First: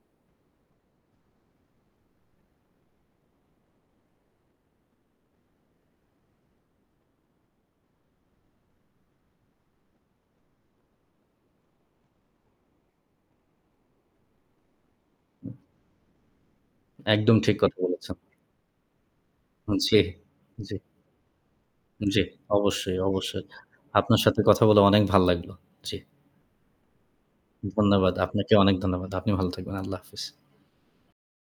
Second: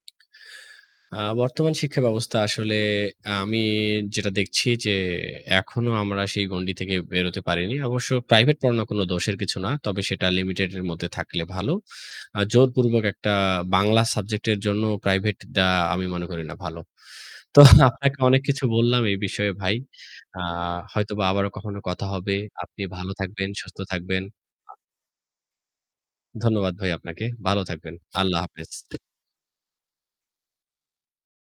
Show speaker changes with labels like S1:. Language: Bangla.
S1: আ বর্তমান শিক্ষা ব্যবস্থা আসলে আমি যেটা দেখছি যে, এখনো আমরা সেই গণ্ডি থেকে বেরোতে পারিনি। অবশ্য প্রাইভেট পড়ানোর কোন দোষের কিছু না। তবে সেটা লিমিটেড এর মধ্যে থাকলে ভালো। আ জোরপূর্বক একটা বাংলা সাবজেক্ট এর জন্য প্রাইভেট দেয়া আমি মনে করি না ভালো।
S2: একদম। ঠিক
S1: তো
S2: কথা বলেছন।
S1: আপনাকে অনেক কিছু বললাম। এই বিষয়ে ভাই।
S2: জ্বী।
S1: আ
S2: জ্বী।
S1: হয়তোবা আবারো কখনো কথা
S2: জ্বি।
S1: হবে। আপনি
S2: অবশ্যই,
S1: ভালো
S2: অবশ্যই।
S1: থাকবেন, সুস্থ
S2: আপনার
S1: থাকবেন।
S2: সাথে কথা
S1: [unintelligible]
S2: বলে অনেক ভাল লাগল। জ্বি।
S1: ধন্যবাদ ভাই আপনাকে। ভালো থাকবেন।
S2: ধন্যবাদ।
S1: আল্লাহ
S2: আপনাকে
S1: হাফেজ।
S2: অনেক ধন্যবাদ। আপনি ভালো থাকবেন। আল্লাহ হাফেজ।